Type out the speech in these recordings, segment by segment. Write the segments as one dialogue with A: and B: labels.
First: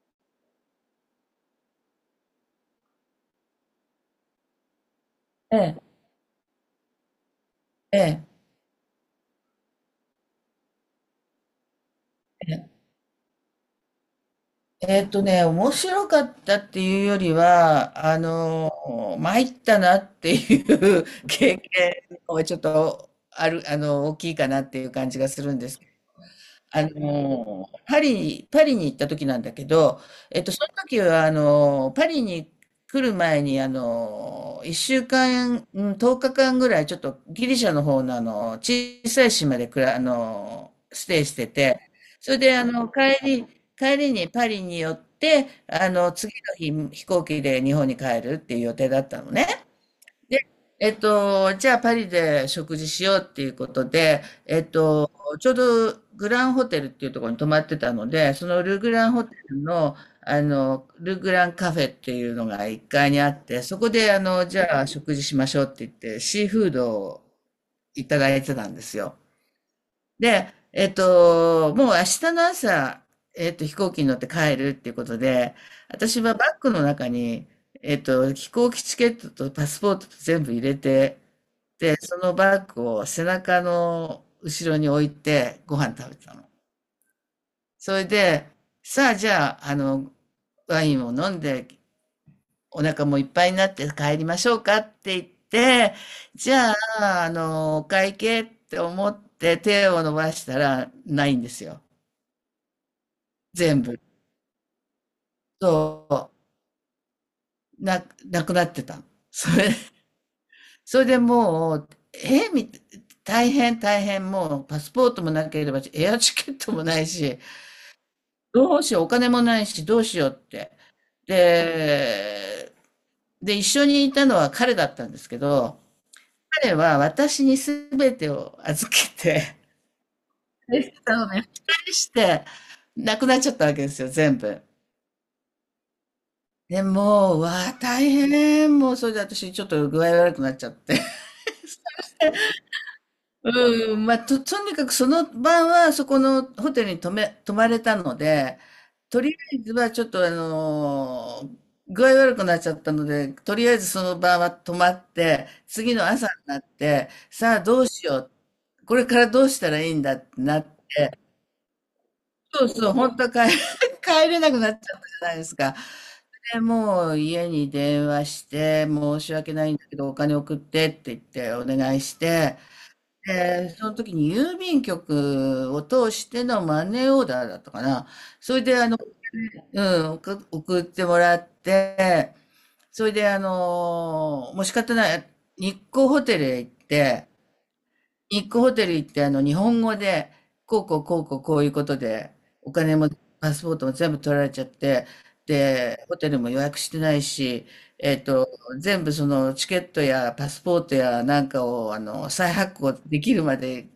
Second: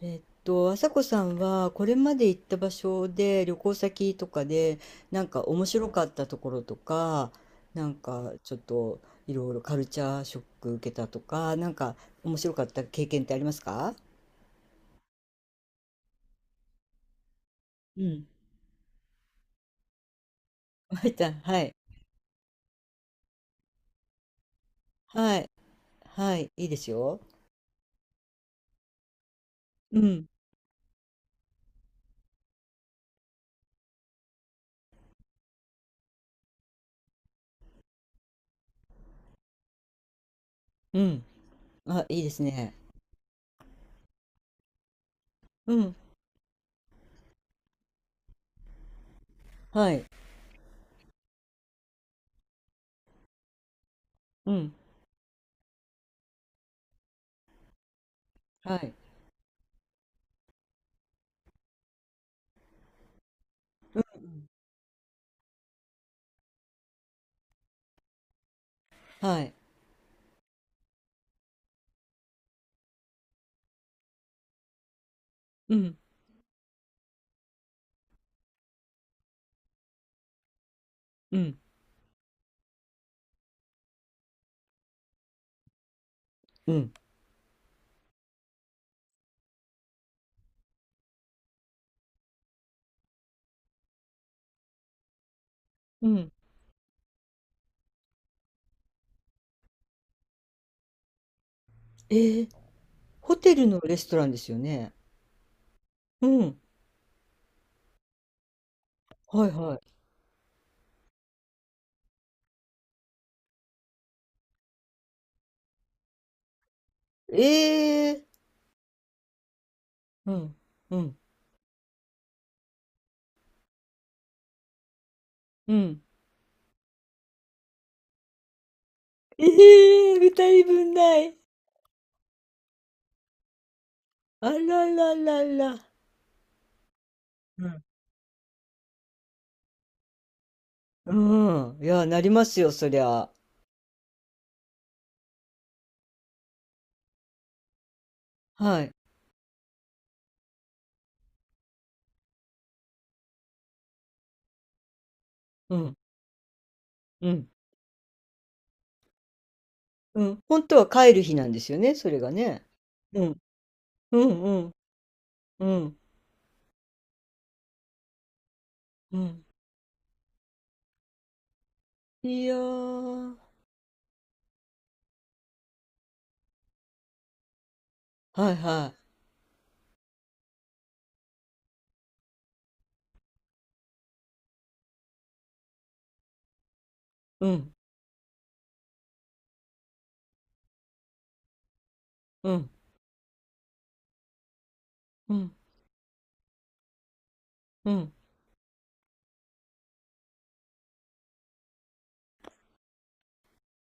A: 朝子さんはこれまで行った場所で、旅行先とかで、なんか
B: え
A: 面
B: え、
A: 白かったところとか、なん
B: ええ、
A: かちょっといろいろカルチャーショック受けたとか、なんか面
B: え
A: 白かっ
B: え
A: た経験ってありますか？
B: えーっとね、面白かったっていうより
A: う
B: は、
A: ん。
B: 参ったなって
A: ま
B: いう
A: い たん、
B: 経
A: はい。
B: 験の方がちょっとある、大きいかなっていう感じが
A: は
B: す
A: い。
B: るんですけ
A: はい。いいですよ。
B: パリに行った時なんだけ
A: う
B: ど、
A: ん。
B: その時は、パリに来る前に、1週間、うかん、10日間ぐらい、ちょっとギリシャの方の、小さい島で
A: う
B: ステ
A: ん。
B: イしてて、
A: あ、いいで
B: それ
A: す
B: で、
A: ね。
B: 帰りにパリに寄って、
A: うん。
B: 次の日、飛行機で日本に帰るっていう予定だったのね。
A: はい。
B: で、じゃあパリで食事しようっていうことで、
A: うん。
B: ちょうどグランホテルっていうところに泊まってたので、その
A: は
B: ル・グ
A: い。
B: ランホテルの、ル・グランカフェっていうのが1階にあって、そこで、じゃあ食事しましょうって言って、シーフードをいただいてたんですよ。
A: はい。
B: で、もう明日の朝、飛行機に乗って帰るっていうことで、
A: うん。
B: 私はバッグの中に、飛行機チケットとパスポートと全部入れて、
A: うん。
B: で、そのバッグを背中の後ろに置いてご飯食べてたの。
A: うん。
B: それで、さあじゃあ、ワインを飲んでお腹もいっぱいになって帰りましょうかって言って、
A: うん。
B: じゃあ、お会計って思って手を伸ばしたらないんですよ。
A: えー、ホテルの
B: 全部。
A: レストランですよね。う
B: そ
A: ん。
B: う、なくなってたの。
A: は
B: そ
A: い
B: れ、
A: はい。
B: それでもう、大変大変、もうパスポートもなければエアチケットもないし、
A: ええ、
B: どうしよう、お金もないし、どうしよう
A: う
B: っ
A: ん、
B: て。
A: うん、
B: で、で、一緒にいたのは彼だったんですけ
A: う
B: ど、
A: ん、
B: 彼は私に全てを預け
A: え
B: て、
A: え、二人分
B: お
A: ない。
B: 願いして、なくなっちゃったわけですよ、全
A: あ
B: 部。
A: らららら。
B: で、もう、う
A: う
B: わあ、
A: ん。
B: 大変。もう、それで私、ちょっと具合悪くなっちゃって。
A: うん、いや、なりますよ、そりゃ。
B: うん、まあ、とにかくその晩はそこのホテルに泊まれたので、
A: はい。
B: とりあえずはちょっと具合悪くなっちゃったので、とりあえずその晩は泊まって、
A: う
B: 次
A: ん、
B: の朝になって、
A: うん、
B: さあどうしよう、これからどうしたらいいんだ
A: う
B: って
A: ん。
B: なっ
A: 本
B: て、
A: 当は帰る日なんですよね、それがね。
B: そうそう、本
A: う
B: 当は
A: ん、
B: 帰
A: う
B: れ
A: ん、う
B: なくな
A: ん、
B: っちゃったじゃないです
A: う
B: か。
A: ん、
B: で、もう家に電話して、
A: う
B: 申し
A: ん、
B: 訳ないんだけど、お金送ってって言ってお願いし
A: いや
B: て、
A: ー、
B: で、その時に郵便局を通してのマネーオーダーだったかな。
A: は
B: そ
A: い
B: れで
A: はい。
B: うん、送ってもらって、それでもう仕方ない、日光ホテルへ行って、
A: うん、
B: 日光ホテル行って日本語で、こうこうこうこうこういうことで、
A: うん、
B: お金もパスポートも全部取られちゃって、
A: うん、
B: で、ホテルも予約してないし、
A: うん。
B: えっと、全部そのチケットやパスポートやなんかを再発行できるまで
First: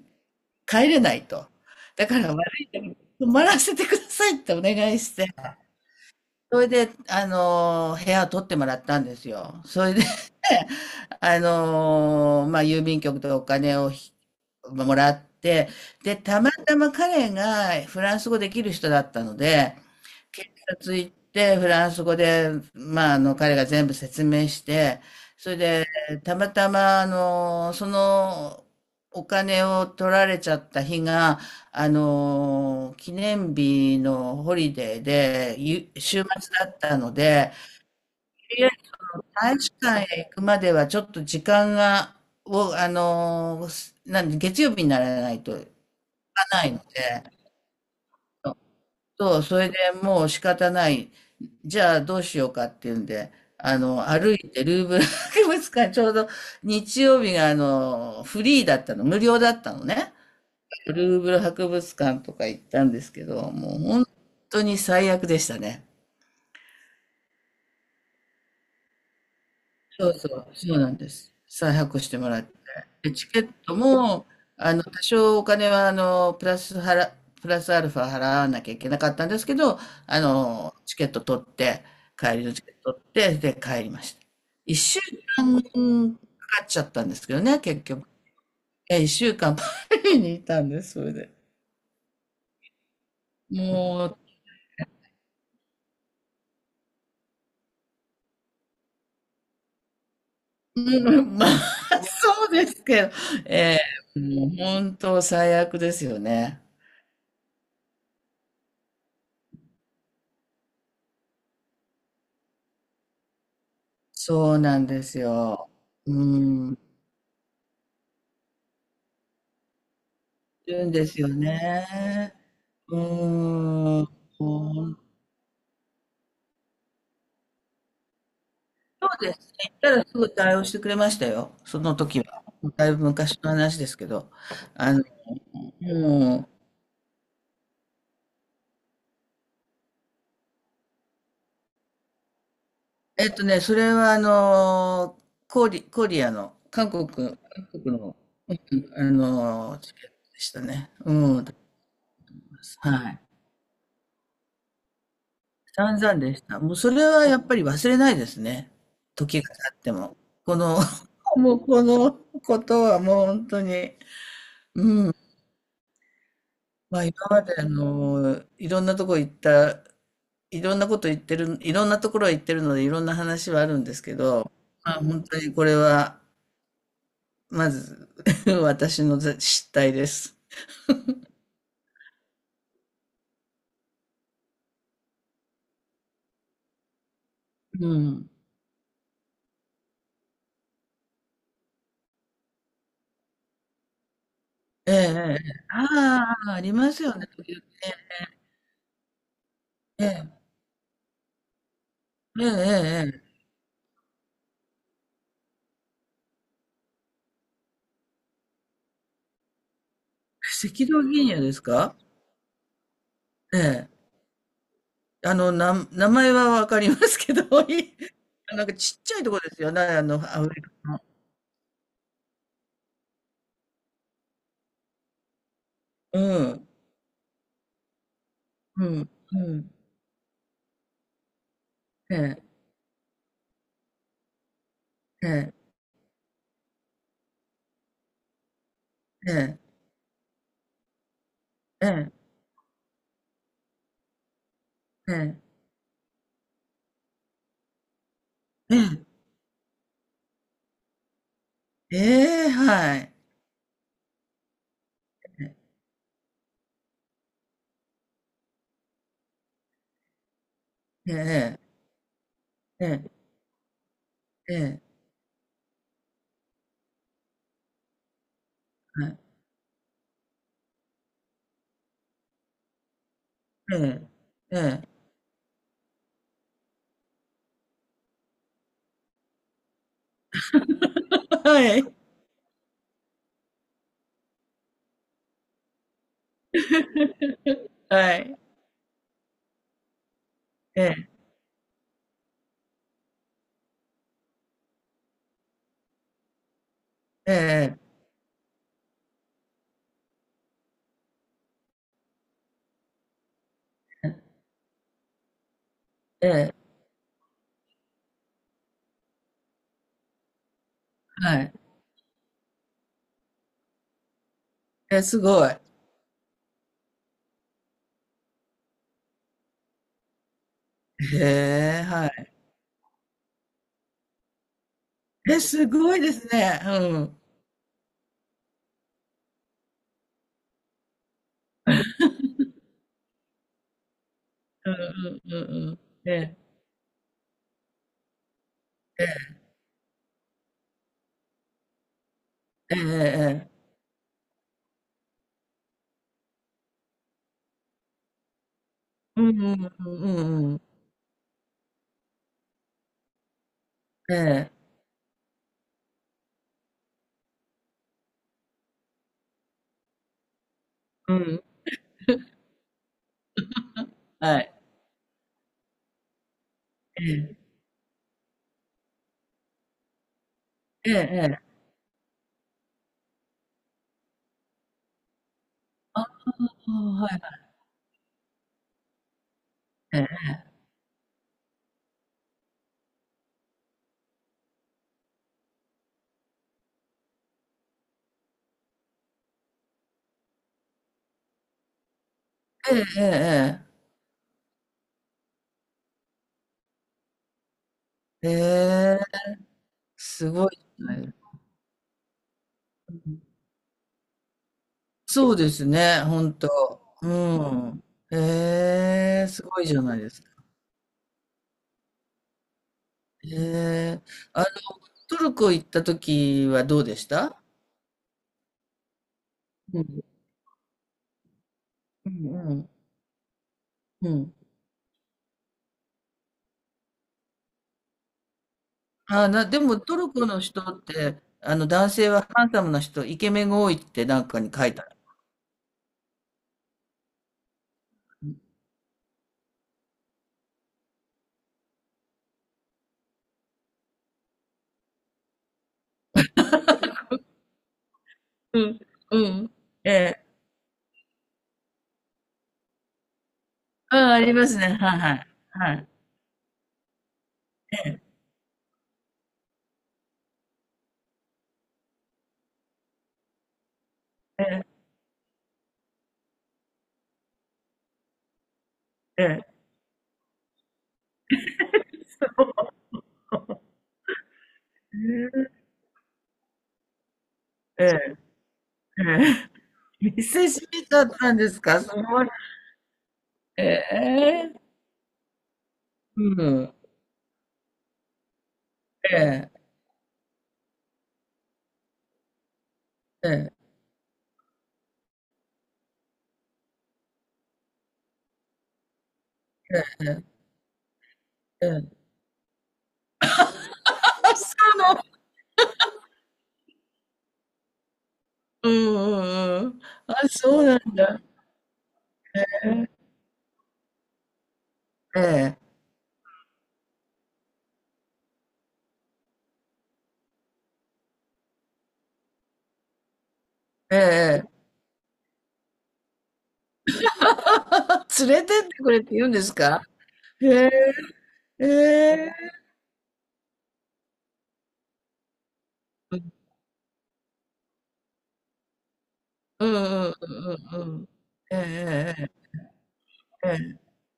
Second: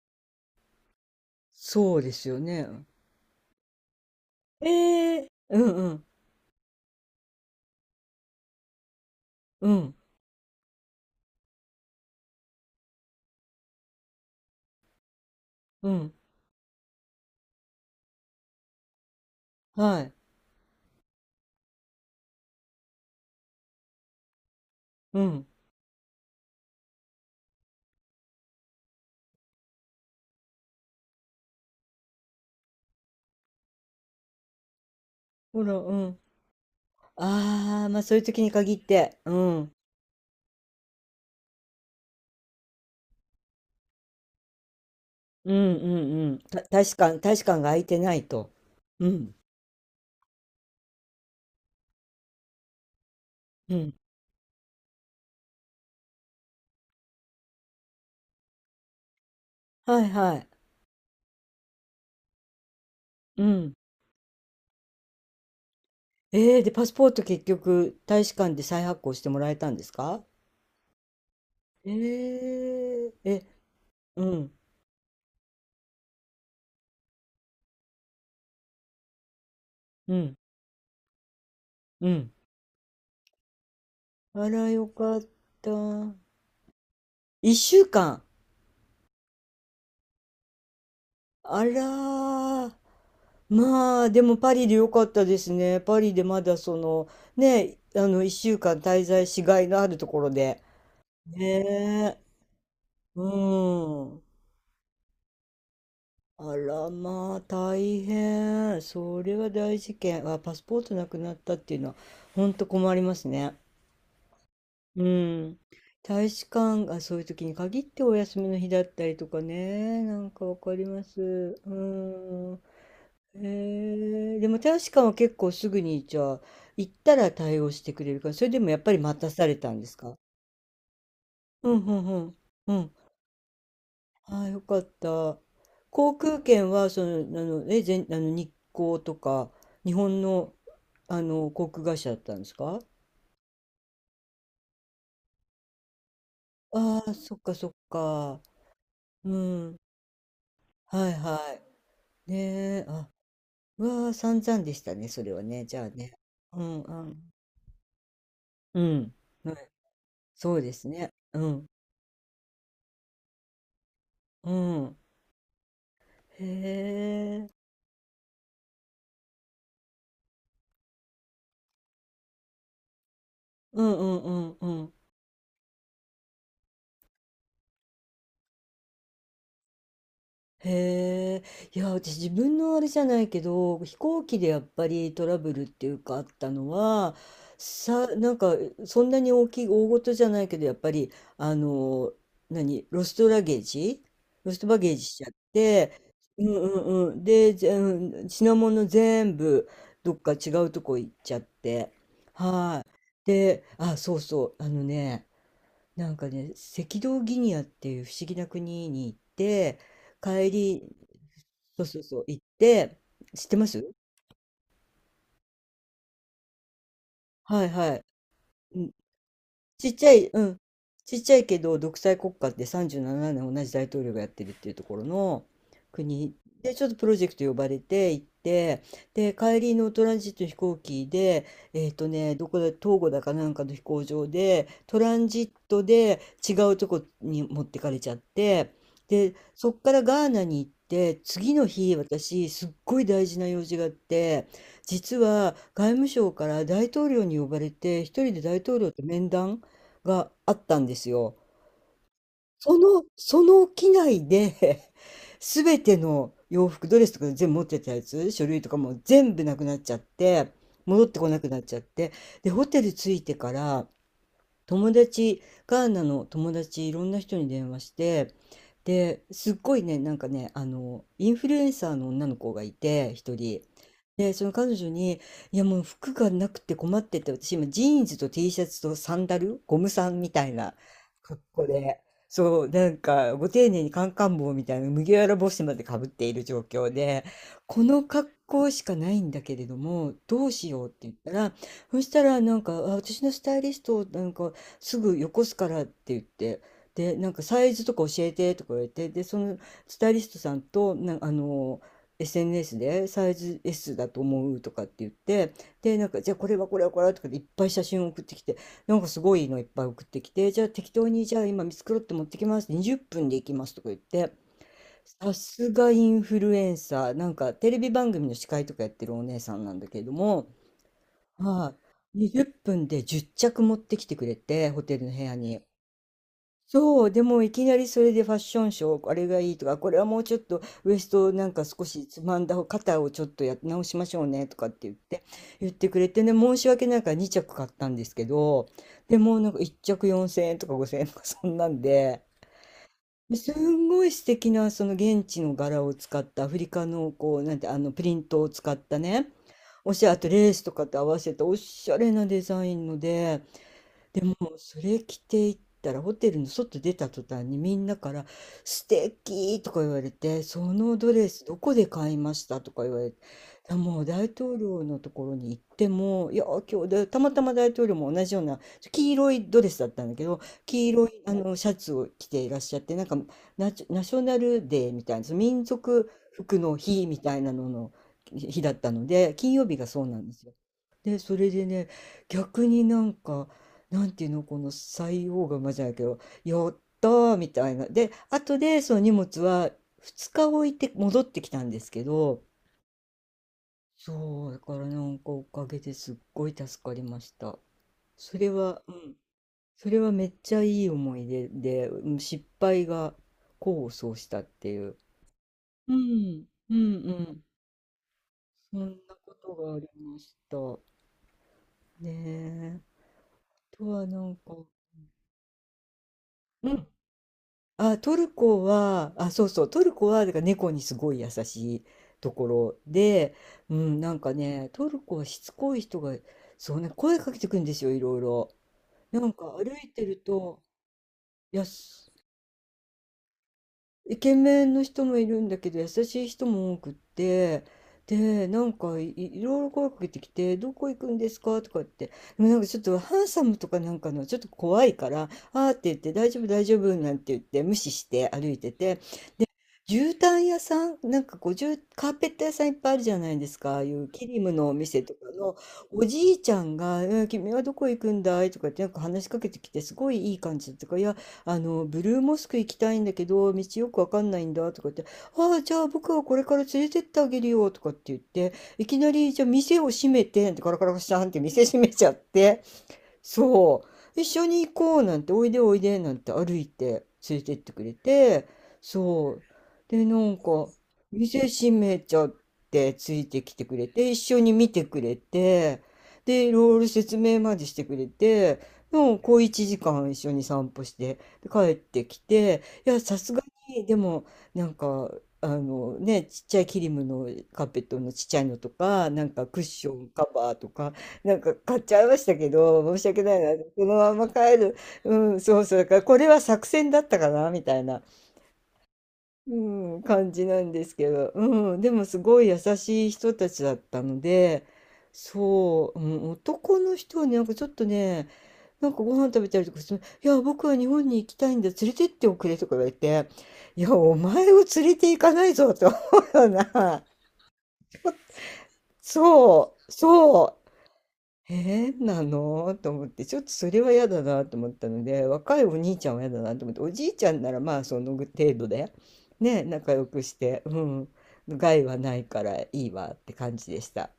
B: 帰れないと。
A: そう
B: だ
A: で
B: か
A: す
B: ら
A: よ
B: 悪いけ
A: ね。
B: ど、泊まらせてくださいってお
A: え
B: 願いして、
A: え、うん、うん、
B: それで、部屋を取ってもらったんですよ。
A: う
B: そ
A: ん、
B: れで、まあ、郵便局でお金をひもらって、
A: うん、
B: で、たまたま彼がフランス語できる人だったので、
A: はい。
B: 警察行ってフランス語で、まあ、彼が全部説明して、
A: うん、
B: それでたまたまそのお金を取られちゃった日が記念日のホリデーで
A: ほら、うん。
B: 週末だったので、
A: ああ、まあそういう時に
B: とりあえ
A: 限っ
B: ず
A: て、うん、う
B: 大使
A: ん
B: 館へ行くまではちょっと時間がをすなんで、月曜日にならない
A: う
B: といか
A: んうん、た、
B: ないの
A: 大使館、大
B: で。
A: 使館が空いてないと。うん、
B: そう、それでもう仕方ない。じゃあどうしようかっていうんで、
A: うん。
B: 歩いてルーブル博物館、ちょうど日曜日がフリーだったの、無料だったの
A: はい
B: ね。
A: はい。
B: ルーブル博物館とか行ったんですけ
A: う
B: ど、
A: ん。
B: もう本当に最悪でしたね。
A: で、パスポート結局、大使館で再発行してもらえたんです
B: そう
A: か？
B: そう、そうなんです。再
A: え
B: 発行してもらって。
A: ー、
B: で、チケ
A: え、
B: ット
A: う
B: も、
A: ん、
B: 多少お金は、プラスアルファ払わなきゃいけなかったんですけど、
A: うん、
B: チケット取って、
A: うん。
B: 帰りのチケット取って、で、帰りました。
A: あら、
B: 一
A: よ
B: 週
A: かっ
B: 間
A: た。
B: かかっちゃったんですけど
A: 一
B: ね、結
A: 週
B: 局。
A: 間。
B: え、一週間パリにいたんです、それで。
A: あらー、まあ、
B: も
A: でもパリでよかったですね。パリでまだその、ね、あの、一週間滞在しがいのあるところで。
B: う、うんまあ、
A: ねえ、
B: そうですけど、
A: うん。
B: もう本当最悪ですよ
A: あ
B: ね。
A: らまあ大変。それは大事件。あ、パスポートなくなったっていうのは本当困りますね。
B: そうなんで
A: う
B: す
A: ん。
B: よ。う
A: 大使
B: ん。
A: 館がそういう時に限ってお休みの日だったりとかね。なんかわ
B: い
A: かり
B: るん
A: ま
B: ですよ
A: す。う
B: ね。
A: ん。
B: う
A: へ
B: ーん。
A: え、
B: そ
A: でも大使館は結構すぐにじゃあ行ったら対応してくれるから、それでもやっぱり待
B: う
A: た
B: で
A: さ
B: す
A: れた
B: ね。行
A: ん
B: っ
A: で
B: た
A: す
B: ら
A: か？
B: すぐ対応してくれましたよ、
A: う
B: そ
A: んう
B: の
A: んう
B: 時
A: ん。
B: は。
A: う
B: だ
A: ん、
B: いぶ昔の話ですけど。
A: ああ、よかっ
B: あの、
A: た。航
B: も
A: 空
B: う、
A: 券は、その、あの、え、全、あの、日航とか、日本の、あの、航空会社だったんですか？
B: それはコリアの、韓
A: あ
B: 国、
A: あ、そ
B: 韓
A: っかそっ
B: 国の、
A: か。うん。
B: チケットでしたね。
A: はい
B: うん。
A: はい。ねえ、
B: は
A: あ、
B: い。
A: うわあ、散々でしたね、それはね。じゃあ
B: 散
A: ね。
B: 々でした。
A: う
B: もう
A: ん、
B: そ
A: う
B: れは
A: ん。
B: やっぱり忘れないですね。
A: うん。
B: 時
A: は
B: が経
A: い、
B: っても。
A: そ
B: こ
A: うで
B: の
A: すね。う
B: もう
A: ん。
B: このことはもう本当に、
A: うん。へ
B: まあ今ま
A: え。
B: でいろんなとこ行った、いろんなこと言ってる、いろんなところへ行ってるのでいろんな話はある
A: う
B: んで
A: ん
B: す
A: う
B: け
A: んう
B: ど、
A: んうん。
B: まあ本当にこれは、まず 私の失態です。
A: へえ、いや、私自分のあれじゃないけど、飛行機でやっぱりトラブルっていうかあったのは、
B: う
A: さ、
B: ん。
A: なんか、そんなに大きい、大事じゃないけど、やっぱり、あの、何、ロストラゲージロストバゲ
B: ええ、
A: ージしちゃっ
B: ええ。
A: て、
B: あ
A: うん
B: あ、あります
A: うんう
B: よ
A: ん。
B: ね、
A: で、
B: 時々
A: ぜうん品物全部、どっ
B: ね。
A: か違うとこ行っちゃって。
B: ええ、ええ、
A: はい。
B: ええ。ええ、
A: で、あ、そうそう、あのね、なんかね、赤道ギニアっていう不思議な国に行って、帰
B: 赤
A: り、
B: 道ギニアです
A: そう
B: か。
A: そうそう、行って、知って
B: え
A: ま
B: え。
A: す？
B: 名前は分かりますけど、
A: はいは
B: なんか
A: い。ん、
B: ちっちゃいとこですよね、
A: ちっちゃい、
B: ア
A: う
B: フ
A: ん。
B: リカの。
A: ちっちゃいけど独裁国家って37年同じ大統領がやってるっていうところの
B: う
A: 国
B: ん。
A: で、ちょっとプロジェクト呼ばれて行って、
B: うん、
A: で
B: う
A: 帰
B: ん。
A: りのトランジット飛行機で、
B: ええ、
A: どこだ、東郷だかなんかの飛行場でトラン
B: え
A: ジッ
B: え、
A: トで違うとこに持ってかれちゃって、で
B: え
A: そっからガーナに行って、次の日
B: え、
A: 私すっごい大事な用事があって、
B: ええ、
A: 実
B: え
A: は
B: え、
A: 外務省から大統領に呼ばれて一人で大
B: え
A: 統領
B: え、
A: と面談があったんですよ。
B: ええ、
A: そ
B: は
A: の、
B: い。
A: その機内で
B: ええ、
A: 全 ての洋服、ドレスとか全部持ってたやつ、書類とかも全部なくなっちゃって、戻っ
B: え
A: てこなく
B: え、
A: なっちゃって、で、ホテ
B: え
A: ル
B: え、
A: 着いてから、
B: ええ、
A: 友達、ガーナの友達いろんな人に電話して、で、すっごいね、なんかね、あの、インフルエンサーの女の子がいて、一人。
B: ええ、
A: で、その
B: え
A: 彼女
B: え。
A: に、いやもう服がなくて困ってて、私今ジーンズと T シャツとサンダル、ゴムさんみたいな格好
B: はい、
A: で、そう、なんかご丁寧にカンカン帽みたいな麦わら帽子までかぶっている状況で、この
B: は
A: 格
B: い。
A: 好しかないんだけれども、どうし
B: え
A: ようって
B: え、
A: 言ったら、そしたらなんか、あ、私のスタイリスト、なんかすぐよこすからって言って、で、なん
B: え
A: かサイ
B: え、
A: ズとか教えてとか言われて、で、そのスタイリストさんと、な、あの、SNS でサイズ S だと思うとかって言って、で、なんか、じ
B: え
A: ゃあこれは
B: え、
A: これはこれはとかでいっぱい写真を送ってきて、なんかすごいのいっぱい送ってきて、じゃあ適当に、じゃ
B: は
A: あ
B: い。
A: 今見繕って持ってきます、20分で行きますとか言って、
B: え、す
A: さ
B: ごい。
A: すがインフルエンサー、なんかテレビ番組の司会とかやってるお姉さんなんだけれども、
B: へ
A: は
B: え、は
A: い、
B: い。
A: 20分で10着持ってきてくれて、ホテルの部屋
B: え、
A: に。
B: すごいですね。う
A: そう、
B: ん。
A: でもいきなりそれでファッションショー、あれがいいとか、これはもうちょっとウエストをなんか少しつまんだ方、肩をちょっとや直しましょうねとかっ
B: うん
A: て
B: う
A: 言って、
B: んうん
A: 言
B: う
A: っ
B: ん。
A: てくれ
B: え
A: てね、
B: え、
A: 申し訳ないから2着買ったんですけど、でもなんか1着4000円とか5000円とかそんなんで、
B: ええ
A: で
B: え
A: す
B: え。
A: んごい素敵なその現地の柄を使ったアフリカのこう、なんてあのプリントを使った
B: うん
A: ね、
B: うんう
A: お
B: ん
A: しゃれ、あ
B: う
A: と
B: ん
A: レー
B: うん。
A: スとかと合わせたおしゃれなデザインので、
B: え
A: でも
B: え。
A: それ着ていったらホテルの外出た途端にみんなから「素敵」とか言われて、「そのド
B: う
A: レ
B: ん。
A: スどこで買いました？」とか言われて、あ、もう大
B: はい。
A: 統領のところに行っても、いや、今日
B: え
A: でたま
B: え。
A: たま大統領も同じような黄色いドレスだったんだけど、黄
B: ええ
A: 色いあ
B: え
A: の
B: え。
A: シャツを着ていらっしゃって、なんかナショナルデーみたいなその民
B: あ
A: 族服
B: あ、
A: の日
B: は
A: み
B: い。
A: たいなのの日だったので、金曜日が
B: え
A: そうなん
B: え。
A: ですよ。で、それでね、逆になんか、なんていうの、この採用がまじゃないけど、やったーみたいな。で、後でその荷物は2日置いて戻ってきたんですけど、
B: ええええ
A: そう、だからなんかおかげですっごい助かりました。
B: え
A: それは、う
B: え。
A: ん、それはめ
B: す
A: っ
B: ご
A: ち
B: い
A: ゃ
B: で
A: い
B: す
A: い
B: ね。
A: 思い出で、うん、失敗が功を奏したっていう。
B: そうです
A: う
B: ね、ほん
A: ん、
B: と。
A: うん、う
B: う
A: ん。
B: ん。
A: そんな
B: ええ、
A: こ
B: す
A: と
B: ごい
A: が
B: じ
A: あ
B: ゃ
A: り
B: ないで
A: ま
B: すか。
A: した。ねえ。あと
B: ええ。
A: はなん
B: あの、
A: か、
B: トルコ行った時は
A: う
B: どう
A: ん。
B: でした？
A: あ、トルコは、あ、そうそう、
B: う
A: ト
B: ん。
A: ルコは、だから猫にすごい優しい
B: う
A: とこ
B: んうん。
A: ろで、うん、
B: う
A: なん
B: ん。
A: かね、トルコはしつこい人が、そうね、声かけてくるんですよ、いろいろ。な
B: ああ、
A: んか
B: で
A: 歩
B: も
A: い
B: ト
A: て
B: ル
A: る
B: コの人
A: と、
B: って、
A: や
B: 男性
A: す、
B: はハンサムな人、イケメンが多いって
A: イ
B: なん
A: ケ
B: かに
A: メ
B: 書
A: ン
B: いて
A: の
B: ある。
A: 人もいるんだけど、優しい人も多くって、で、いろいろ声かけてきて、どこ行くんですかとかって、でもなんかちょっとハンサムとかなんかの、ちょっと怖いから、あーって言って、大丈夫、大丈夫、なんて言って、無視して歩い
B: う
A: て
B: ん。
A: て、
B: うん。え
A: 絨
B: え。
A: 毯屋さん、なんかこう、じゅうカーペット屋さんいっぱいあるじゃないですか。ああい
B: う
A: う
B: ん、あ
A: キ
B: り
A: リ
B: ま
A: ム
B: す
A: のお
B: ね。はい
A: 店と
B: は
A: か
B: い。
A: の、
B: はい。
A: おじいちゃんが、えー君はどこ行くんだいとかってなんか話しかけてきて、すごいいい感じだったから、いや、あの、ブルーモスク行きたいんだけど、道よくわかんな
B: え
A: いん
B: え、
A: だとかって、ああ、じゃあ僕はこれから連れてってあげるよとかって言って、いきな
B: え
A: り、じゃあ
B: え。
A: 店を閉めてってガラガラガシャンって店閉めちゃって、そう。一緒に行こうなんて、お
B: え
A: いでおいでなんて歩いて連れてってく
B: え、え
A: れ
B: え、
A: て、そう。で、な
B: 見
A: ん
B: せし
A: か、
B: めだったん
A: 店
B: です
A: 閉
B: か？す
A: めち
B: ご
A: ゃ
B: い。
A: ってついてきて
B: え
A: くれて、一緒に
B: え。
A: 見てくれて、
B: う
A: で、
B: ん。
A: ロール説明までしてくれて、も
B: え
A: うこう1
B: え、
A: 時間一緒に散歩して、で帰ってきて、いや、さ
B: え
A: すが
B: え、
A: に、でも、なんか、あのね、ちっちゃいキリムのカーペットのちっちゃいのとか、なんかクッ
B: え
A: ショ
B: え、
A: ンカ
B: え
A: バーとか、なんか買っち
B: え、
A: ゃいましたけど、申し訳ないな。このまま
B: あ、そ
A: 帰る。
B: うなの。
A: うん、そうそう。だからこれは作戦だったかなみたいな、
B: うんうんう
A: う
B: ん。
A: ん、
B: あ、
A: 感じ
B: そ
A: な
B: う
A: ん
B: なん
A: ですけ
B: だ。
A: ど。うん、でもすご
B: え
A: い優
B: え、
A: しい人たちだったので、
B: ええ、
A: そう、うん、男の人はね、なんかちょっとね、なんかご飯食べたりとかして、いや、僕は日本に行きたいんだ。連れてっておくれとか言われて、いや、
B: え
A: お
B: え。
A: 前を連れて行かないぞ、と思うような。
B: 連れてってくれって言うんです
A: そ
B: か？
A: う、そ
B: へ
A: う。
B: え、え
A: 変な
B: え。
A: のと思って、ちょっとそれは嫌だなと思ったので、若いお兄ちゃん
B: う
A: は嫌
B: ん。
A: だなと思って、おじいちゃんならまあその程度で、ね、
B: うん
A: 仲良
B: うん
A: く
B: う
A: し
B: ん
A: て、う
B: うんうん、
A: ん、
B: ええ
A: 害は
B: え
A: な
B: え
A: いか
B: え。
A: らいいわって
B: え
A: 感じで
B: え。
A: した。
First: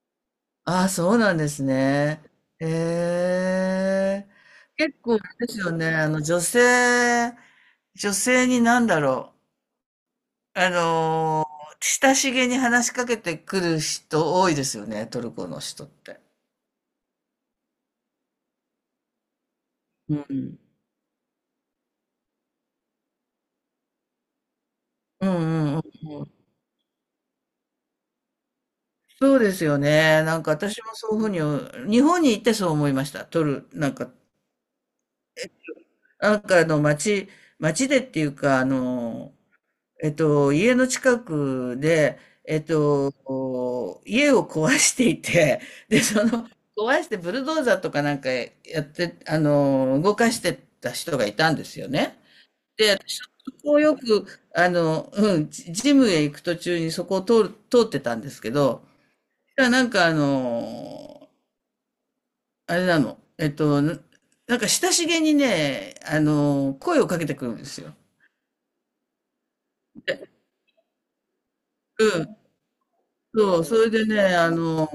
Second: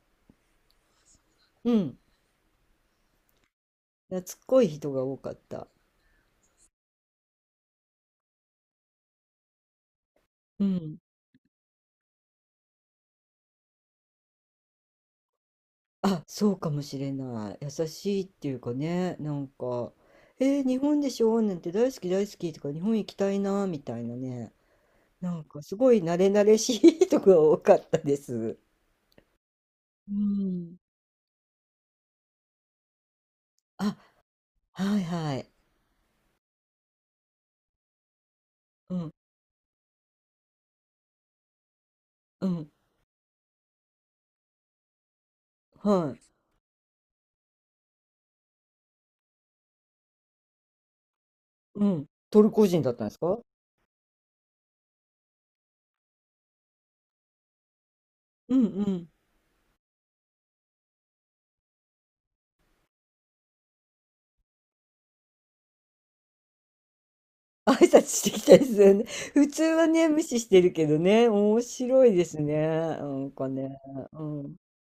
B: ああ、そうなんです
A: うん、
B: ね。へ
A: 懐
B: え。
A: っこい人
B: 結
A: が
B: 構
A: 多
B: あ
A: かっ
B: れです
A: た。
B: よね。女性になんだろう。
A: うん。
B: ー、親しげに話しかけてくる人多いですよね。トルコの人って。
A: あ、そうかもしれない。優しいっていうかね、なんか、
B: うん。
A: えー日本でしょなんて大好き大好きとか、日本行きたいなみたいなね、
B: うん
A: なんかす
B: うん
A: ごい
B: う
A: 慣
B: んう
A: れ
B: ん。
A: 慣れしい人が多かったです。
B: そうですよ
A: う
B: ね。なんか
A: ん。
B: 私もそういうふうに、日本に行ってそう思いました。なんか、
A: はいはい。
B: なんか街でっていうか、
A: うん、
B: 家の近くで、
A: うん、
B: 家を壊していて、で、
A: はい。
B: 壊してブルドーザーとかなんかやって、動かしてた人がいたんです
A: う
B: よ
A: ん、
B: ね。
A: トルコ人だったんですか？
B: こうよく、うん、ジジムへ行く途中にそこを通ってたんですけ
A: うん、う
B: ど、
A: ん。
B: いやなんかあれなの、なんか親しげにね、声をかけてくるんです
A: 挨
B: よ。
A: 拶してきたですよね。普通はね、無視してるけどね、面白いですね。なんか
B: そう、そ
A: ね。
B: れでね、
A: うん。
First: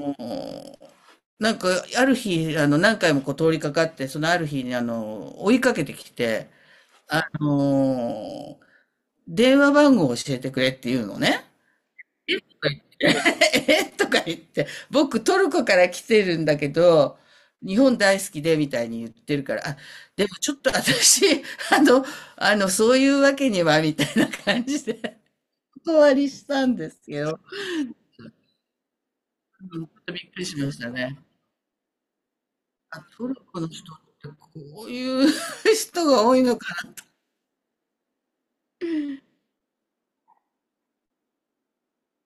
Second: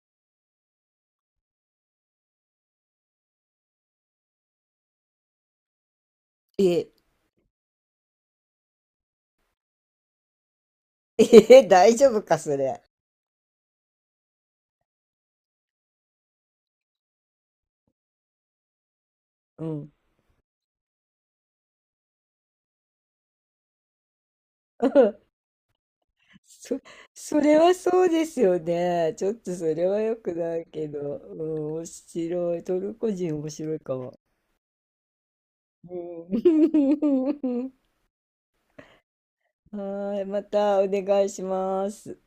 B: なんか、ある日、何回もこう通りかかって、そのある日に、追いかけてきて、
A: え、
B: あの、電話番号を教えてくれっていうのね。
A: え、大丈夫か、それ？
B: えとか言って、僕トルコから来てるんだけど、日本大好きでみたいに言ってるか
A: う
B: ら、あ、
A: ん。
B: でもちょっと私、あの、そういうわけにはみたいな感じ
A: うん、
B: で、お断りしたん
A: そ、
B: ですけど、
A: それはそうですよね。ちょっとそ
B: うん、ち
A: れ
B: ょ
A: は
B: っと
A: 良
B: びっ
A: く
B: くり
A: な
B: し
A: い
B: まし
A: け
B: た
A: ど、
B: ね。
A: うん、面白い。トル
B: あ、
A: コ
B: ト
A: 人
B: ル
A: 面
B: コの
A: 白い
B: 人
A: か
B: っ
A: も。
B: てこういう
A: う
B: 人が多いのかな。
A: ん、はい、またお願いします。